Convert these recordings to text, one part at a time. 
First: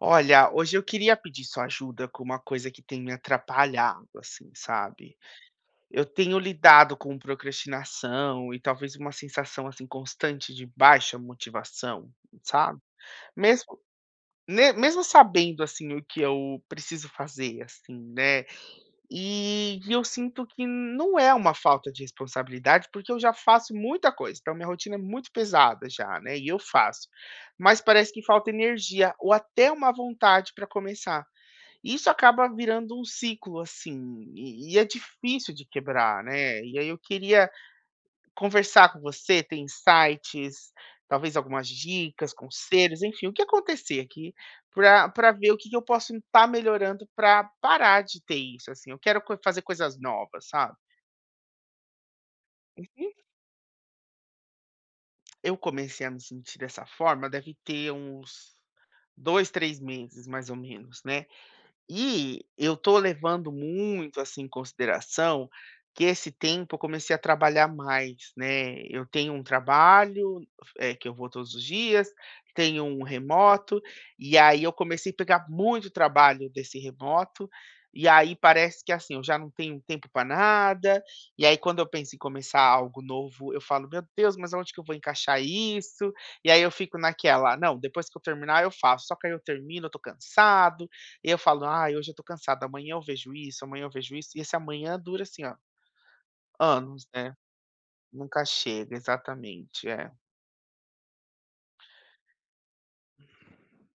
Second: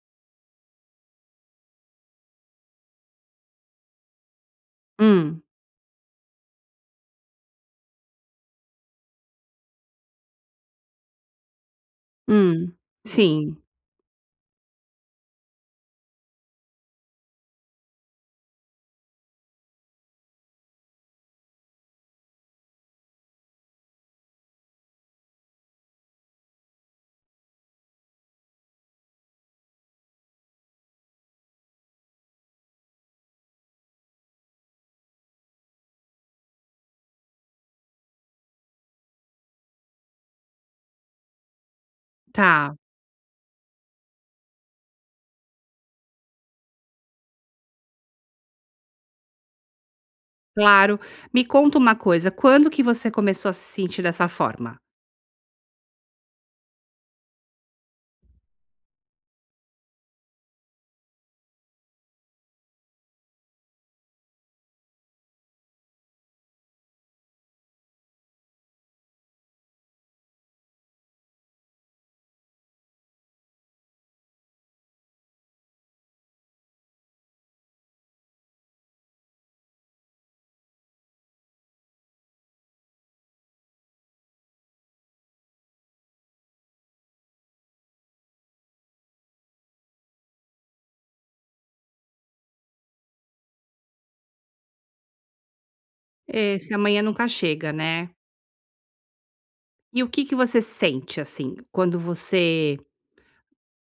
Olha, hoje eu queria pedir sua ajuda com uma coisa que tem me atrapalhado, assim, sabe? Hum, Eu tenho lidado com procrastinação e talvez uma sensação assim constante de baixa motivação, hum. sabe? Sim, Mesmo, né, mesmo sabendo assim o que eu preciso fazer, assim, né? E eu sinto que não é uma falta de responsabilidade, porque eu já faço muita coisa, então minha rotina é muito pesada já, né? E eu faço, mas parece que falta energia ou até uma vontade para começar. Isso acaba virando um ciclo, assim, e é difícil de quebrar, né. E aí eu queria conversar com você, ter insights, talvez algumas dicas, tá, conselhos, enfim, o que acontecer aqui. Para pra ver o que que eu posso estar melhorando para parar de ter isso, assim. Eu quero co fazer coisas novas, sabe. claro. Me conta uma coisa, quando que você Uhum. começou a se sentir dessa forma? Eu comecei a me sentir dessa forma deve ter uns 2, 3 meses mais ou menos, né. E eu estou levando muito, assim, em consideração que esse tempo eu comecei a trabalhar mais, né. Eu tenho um trabalho, que eu vou todos os dias, tenho um remoto, e aí eu comecei a pegar muito trabalho desse remoto, e aí parece que, assim, eu já não tenho tempo para nada, e aí quando eu penso em começar algo novo, eu falo: "Meu Deus, mas aonde que eu vou encaixar isso?". E aí eu fico naquela: "Não, depois que eu terminar eu faço", só que aí eu termino, eu tô cansado, e eu falo: "Ah, hoje eu tô cansado, amanhã eu vejo isso, amanhã eu vejo isso", e esse amanhã dura, assim, ó, Esse amanhã anos, nunca né, chega, né. nunca chega, exatamente, E o é. que que você sente, assim, quando você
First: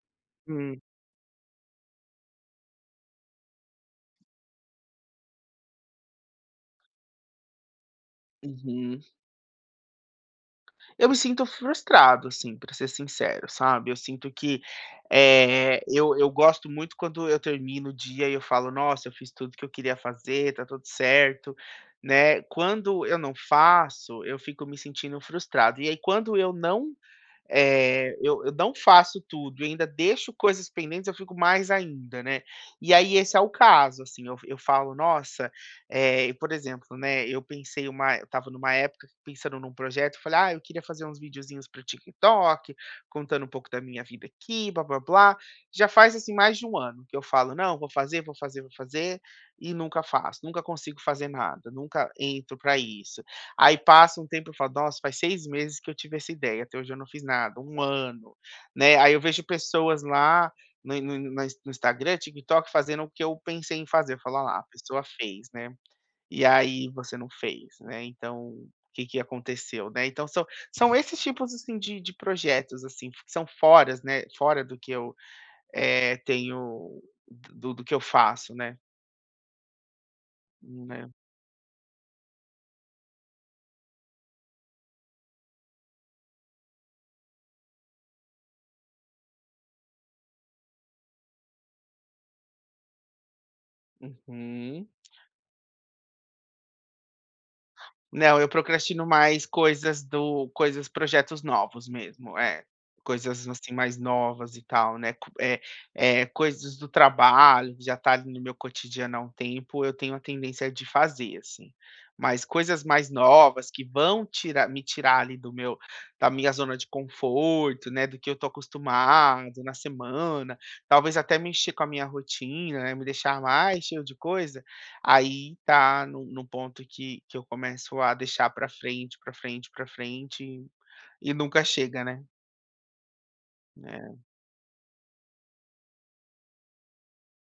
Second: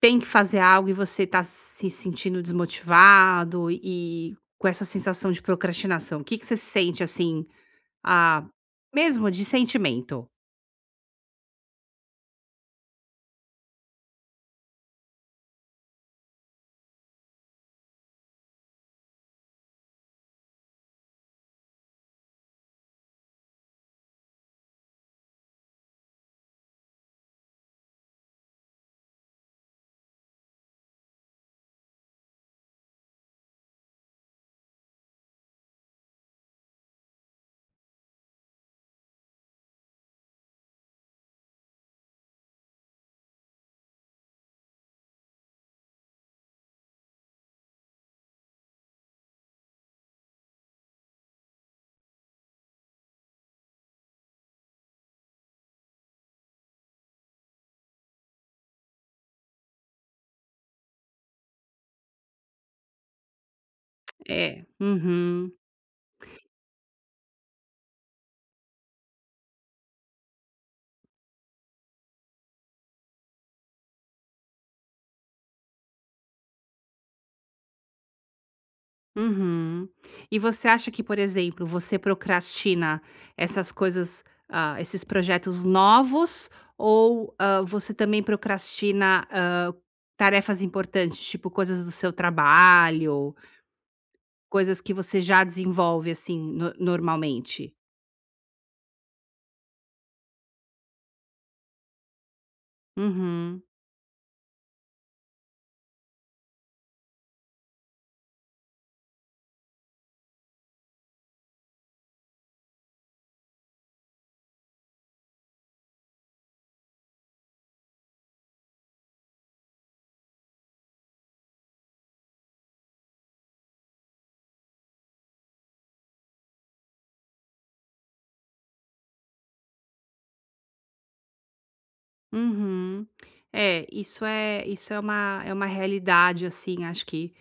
tem que fazer Hum, algo e você tá se sentindo desmotivado e com essa sensação de procrastinação? O que que você sente, assim, a uhum. mesmo de sentimento? Eu me sinto frustrado, assim, pra ser sincero, sabe, eu sinto que, eu gosto muito quando eu termino o dia e eu falo: "Nossa, eu fiz tudo que eu queria fazer, tá tudo certo", né. Quando eu não faço, eu fico me sentindo frustrado, e aí quando eu não Eh, eu não faço tudo, eu ainda deixo coisas pendentes, eu fico mais ainda, né. E aí esse é o caso, assim, eu falo: "Nossa", é. E por exemplo, né, eu pensei uma eu estava numa época pensando num projeto, eu falei: "Ah, eu queria fazer uns videozinhos para o TikTok, contando um pouco da minha vida aqui, blá-blá-blá". Já faz, assim, mais de um ano que eu falo: "Não, vou fazer, vou fazer, vou fazer", e nunca faço, nunca consigo fazer nada, nunca entro para isso. Aí passa um tempo, e eu falo: "Nossa, faz 6 meses que eu tive essa ideia, até hoje eu não fiz nada. Um ano", né. Aí eu vejo pessoas lá no Instagram, TikTok, fazendo o que eu pensei em fazer, eu falo: "Ah lá, a É. pessoa fez, Uhum. né, e aí você não fez, né, então o que que aconteceu?", né. Então são esses tipos, assim, de projetos, assim, que são foras, né, fora do que eu, tenho do que eu faço, né, Uhum. E você acha que, né. por exemplo, você procrastina essas coisas, ah, esses projetos novos, ou ah, você também procrastina tarefas importantes, tipo coisas do seu trabalho, coisas Uhum. que você já desenvolve assim normalmente? Não, eu procrastino mais coisas projetos novos mesmo, é. Coisas, Uhum. assim, mais novas e tal, né, coisas do trabalho, já tá ali no meu cotidiano há um tempo, eu tenho a tendência de fazer, assim. Mas coisas mais novas que vão tirar me tirar ali do meu da minha zona de conforto, né, do que eu tô acostumado na semana, talvez até mexer com a minha rotina, né, me deixar mais cheio de coisa. Aí tá num ponto que eu começo a deixar pra frente, pra frente, pra frente e nunca chega, né. Uhum. É, É. isso é uma realidade, assim, acho que,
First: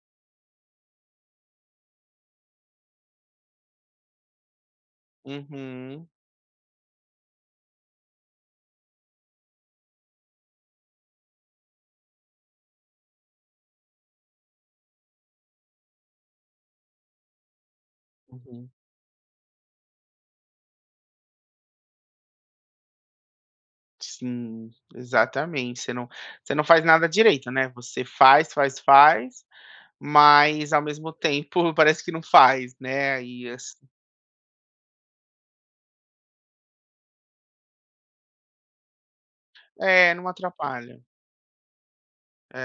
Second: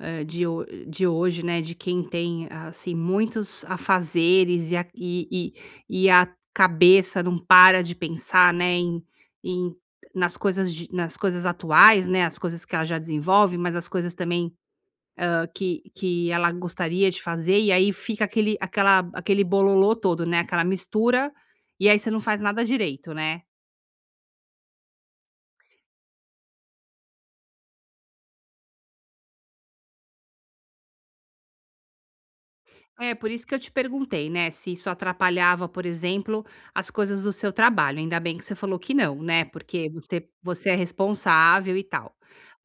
de ho de hoje, né, de quem tem, assim, muitos afazeres e a e Uhum, e a cabeça não para de pensar, né, em em nas coisas de nas coisas atuais, né, as coisas que ela já desenvolve, mas as coisas também, que ela gostaria de fazer, e aí fica uhum. Aquele bololô todo, né, aquela mistura, e aí você não faz nada direito, né. Sim, exatamente. Você não faz nada direito, né. Você faz, faz, faz, mas ao mesmo tempo parece que não faz, É, né, por isso e que eu te assim. perguntei, né, se isso atrapalhava, por exemplo, as coisas do seu trabalho. Ainda bem que você falou que não, né, porque É, não você é atrapalha. responsável e tal.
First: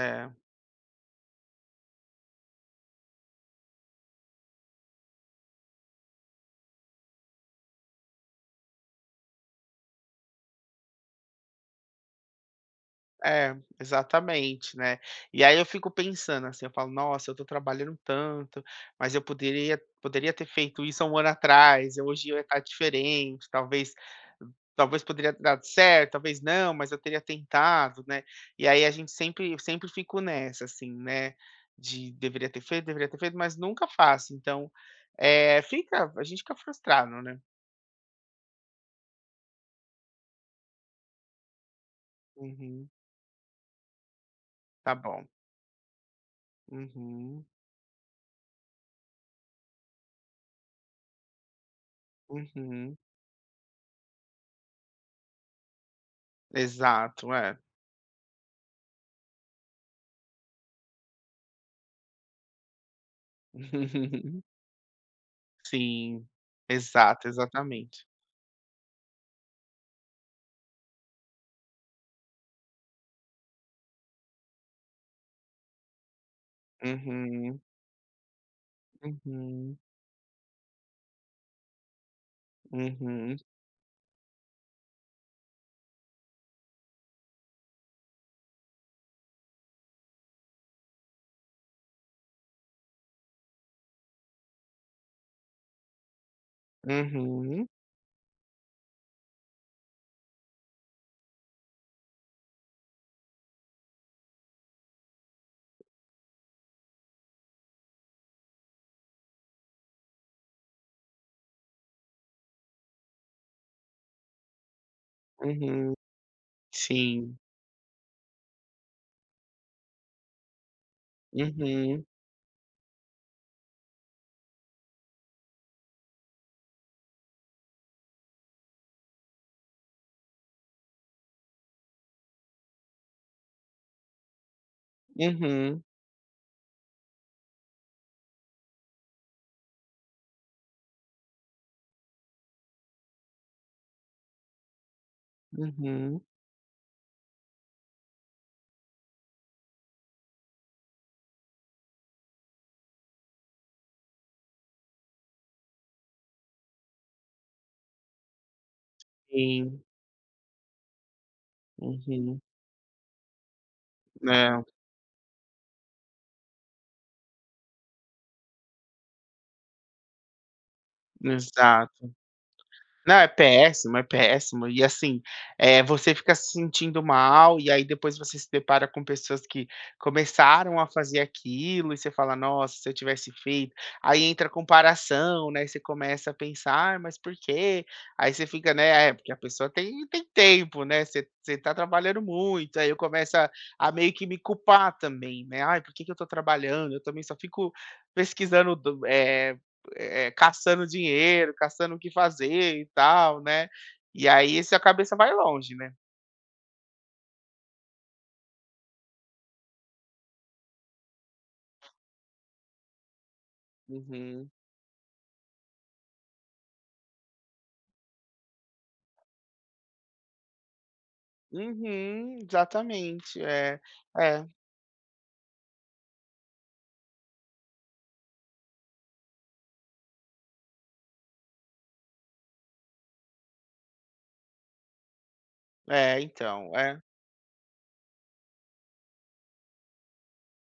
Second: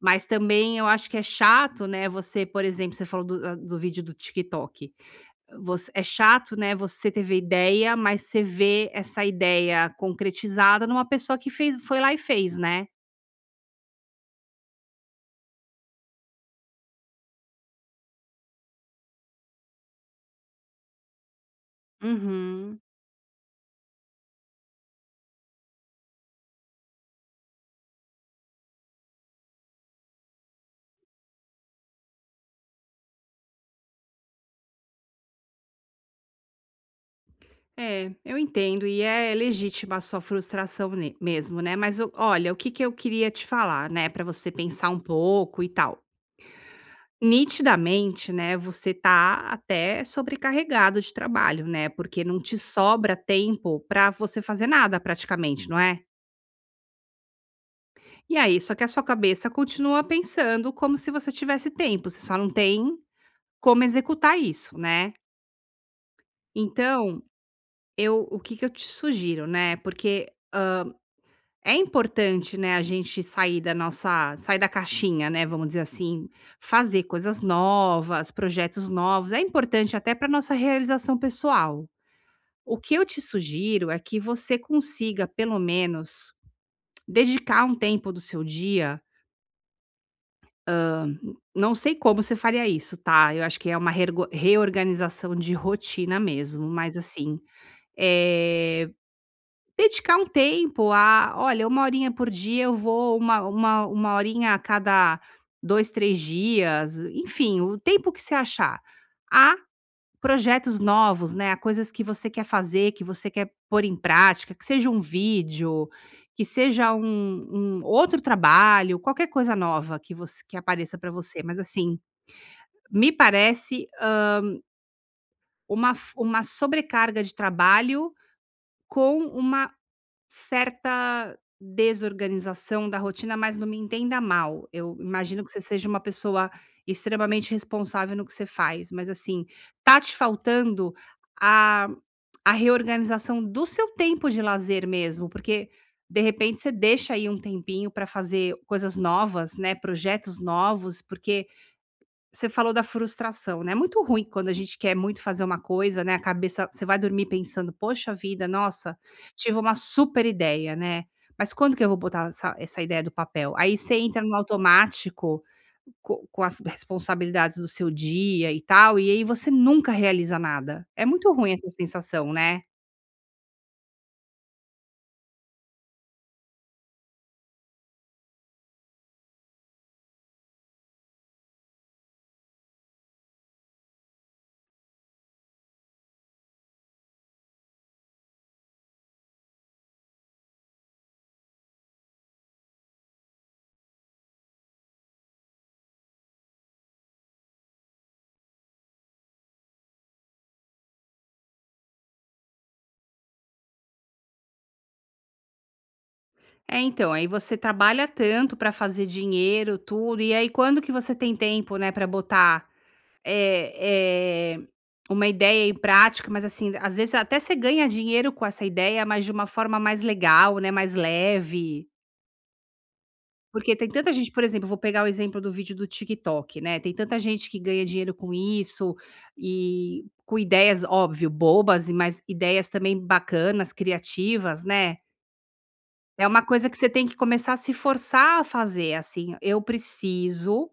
Mas também eu acho que é chato, né, você, por exemplo, você falou do, ah, do vídeo do TikTok. Você, é chato, né, você teve a ideia, mas você vê essa ideia concretizada numa pessoa que fez, foi lá e fez, né? É, exatamente, né. E aí eu fico pensando, assim, eu falo: "Nossa, eu tô trabalhando tanto, mas eu poderia ter feito isso há 1 ano atrás, eu hoje eu ia estar Uhum. diferente, talvez poderia ter dado certo, talvez não, mas eu teria tentado", né. E aí a gente sempre eu sempre fico nessa, assim, né, de deveria ter feito, mas nunca faço, então, eh, fica a gente fica frustrado, né. É, eu entendo e é legítima a sua frustração mesmo, né? Mas olha, o que que Uhum. eu queria te falar, né, pra você pensar Tá um bom. pouco e tal. Uhum, Nitidamente, né, você tá até sobrecarregado de trabalho, né? Porque não te uhum. sobra tempo pra você fazer nada praticamente, não é? Exato, é. E aí, só que a sua cabeça continua pensando como se você tivesse tempo, você só não tem como executar isso, né? Sim, Então, exato, exatamente. eu, o que que eu te sugiro, né? Porque é importante, né, a gente sair da caixinha, né, vamos dizer assim, fazer coisas Uhum, novas, projetos novos, é uhum, importante até para nossa realização pessoal. O que eu te uhum, sugiro é que você consiga, pelo menos, dedicar um tempo do seu dia. Não sei como você faria isso, tá? Eu acho que é uma reorganização de rotina mesmo, mas assim, uhum, eh, dedicar um tempo a olha, uma horinha por dia eu vou, uma horinha a cada 2 3 dias, enfim, o tempo que você achar, há projetos novos, né, a coisas que você quer fazer, que você quer pôr em prática, que seja um vídeo, uhum, que seja sim, um outro trabalho, qualquer coisa nova que você que apareça para você, mas assim, uhum, me parece, uma sobrecarga de trabalho com uma certa desorganização da rotina, mas não me entenda mal, eu imagino que você uhum, seja uma pessoa extremamente responsável no que você faz, mas assim, tá te faltando a a reorganização do seu tempo de lazer mesmo, porque uhum, de repente você deixa aí um tempinho para fazer coisas novas, né, projetos novos, porque você falou da frustração, né, é muito ruim quando a gente quer muito fazer uma coisa, né, a cabeça você vai dormir pensando: "Poxa vida, nossa, tive uma sim, super ideia, né, mas quando que eu vou botar uhum, essa ideia do papel?". Aí você entra no é, automático co com as responsabilidades do seu dia e tal, e aí você nunca realiza nada. É muito ruim essa exato. sensação, né. Não, é péssimo, é péssimo. E assim, você fica se sentindo mal, e aí depois você se depara com pessoas que começaram a fazer aquilo, e você fala: "Nossa, se eu tivesse feito". Aí entra a comparação, né, você começa a pensar: "Ah, mas por quê?". Aí você fica, né, é, porque a pessoa tem tempo, né, você tá trabalhando muito, aí eu começo a meio que me culpar também, né, "Ai, por que que eu tô trabalhando?". Eu também só fico pesquisando eh é, caçando dinheiro, caçando o que fazer e tal, né. E aí essa cabeça vai longe, né. É, então, aí você trabalha tanto para fazer dinheiro, tudo, e aí quando que você tem tempo, né, para botar Uhum. É, é uma ideia em prática, mas assim, às vezes até você ganha dinheiro com essa ideia, mas de uma forma mais legal, né, mais leve. Uhum, exatamente. Porque É, tem tanta gente, por é, exemplo, vou pegar o exemplo do vídeo do TikTok, né? Tem tanta gente que ganha dinheiro com isso e com ideias, óbvio, bobas, mas ideias também bacanas, criativas, né? é, É uma coisa então, que você é. tem que começar a se forçar a fazer, assim, eu preciso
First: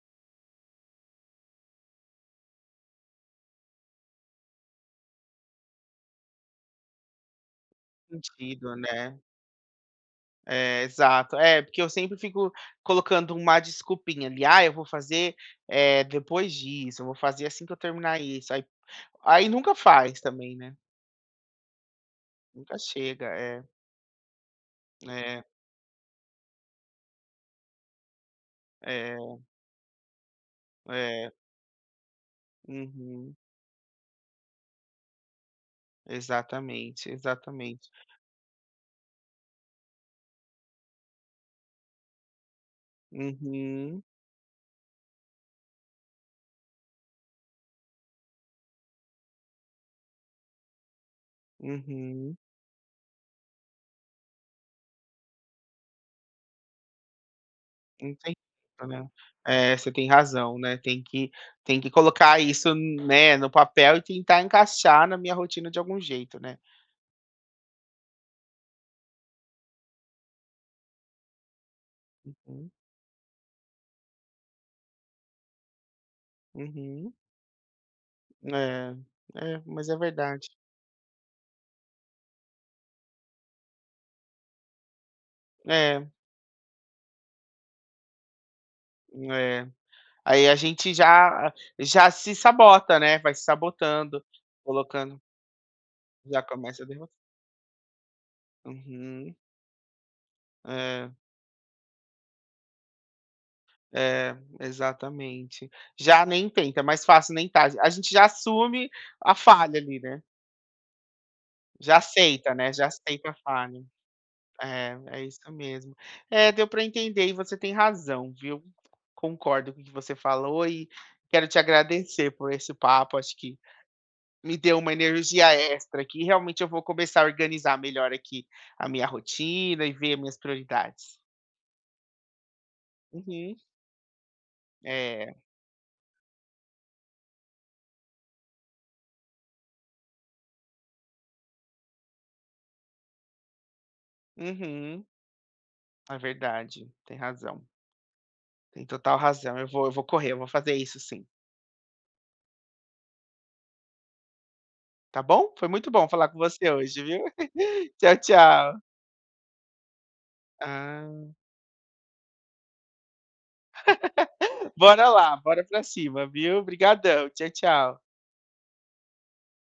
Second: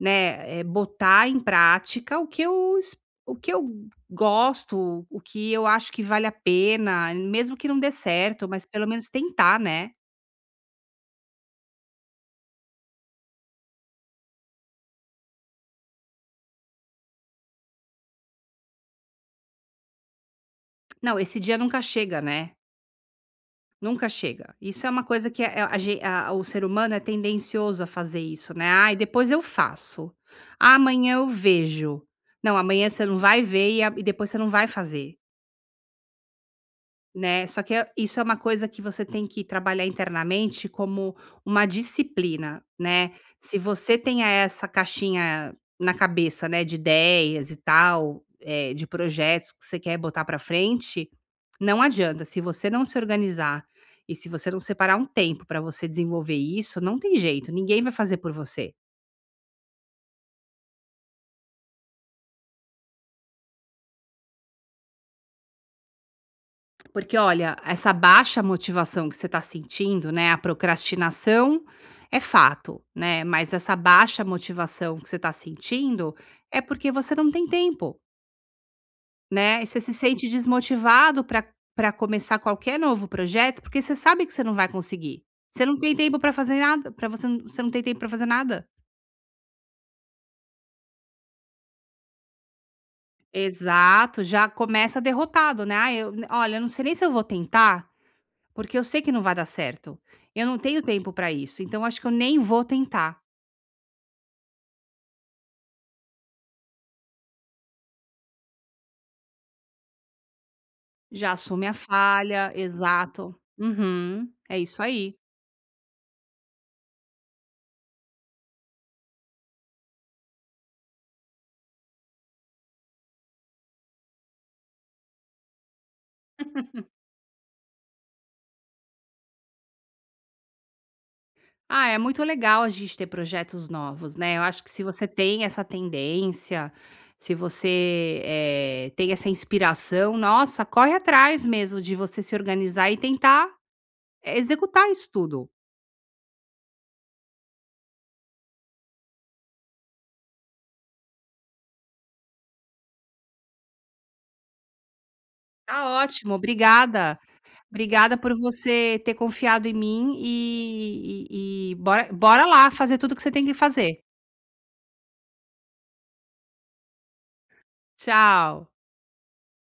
né, botar em prática o que eu gosto, o que eu acho que vale a pena, mesmo que não dê certo, mas Sentido, pelo menos né. tentar, né. É, exato. É, porque eu sempre fico colocando uma desculpinha ali: "Ah, eu vou fazer, depois disso, eu vou fazer assim que eu terminar isso", aí nunca faz também, né. Não, esse dia nunca chega, né, Nunca chega. É, nunca chega. Isso é uma coisa é, que a gen a o ser humano é tendencioso a fazer isso, né. Ah, e depois é, eu faço. Ah, amanhã eu é. vejo". Não, amanhã você não Uhum. vai ver e a e depois você não vai fazer. Exatamente, Né, só que exatamente. isso é uma coisa que você tem que trabalhar internamente como uma disciplina, né. Se você Uhum, tem essa caixinha na cabeça, né, de ideias e tal, de projetos que você quer botar para frente, não adianta, uhum. se você não se organizar e se você não separar um tempo para você desenvolver isso, não tem jeito, ninguém vai Não fazer por tem você. jeito, né. É, você tem razão, né, tem que colocar isso, né, no papel e tentar encaixar na minha rotina de algum jeito, né. Porque olha, essa baixa motivação que você está sentindo, né, a procrastinação é Uhum, fato, né, mas essa baixa motivação que você está sentindo é porque uhum. você não tem tempo, É, é, né, você mas se é sente verdade. desmotivado para para começar qualquer novo projeto, porque você sabe que você não vai conseguir. Você não tem É, tempo para fazer nada, para você, você não tem tempo para fazer nada. é. Aí a gente já se sabota, né, vai se sabotando, Exato, já começa colocando derrotado, né? Ah, eu, já olha, eu não começa a sei nem se derro eu vou tentar, porque eu sei que não Uhum, vai dar certo. Eu não tenho é. tempo para isso, então acho que eu nem vou tentar. É, exatamente. Já nem tenta, é mais fácil nem tá. A gente já assume a falha ali, né. Já assume a Já falha, aceita, né, já aceita a exato. falha. Uhum, é isso É, aí. é isso mesmo. É, deu para entender e você tem razão, viu. Concordo com o que você falou e quero te agradecer por esse papo, acho que me deu uma energia extra aqui, realmente eu vou começar a organizar melhor aqui a minha rotina e ver minhas prioridades. Ah, é muito legal a gente ter Uhum. projetos novos, né? Eu acho que se você É. tem essa tendência, se você tem essa inspiração, nossa, corre atrás mesmo de você se organizar e tentar executar Uhum. isso tudo. É verdade, tem razão. Tem total razão. Eu vou correr, eu vou fazer isso sim, tá bom? Foi Tá muito bom falar ótimo, com você hoje, obrigada. viu. Obrigada Tchau, por tchau. você ter confiado em mim Ah, e bora lá fazer tudo que você tem que fazer. bora lá, bora pra cima, viu. Obrigadão. Tchau, tchau. Tchau.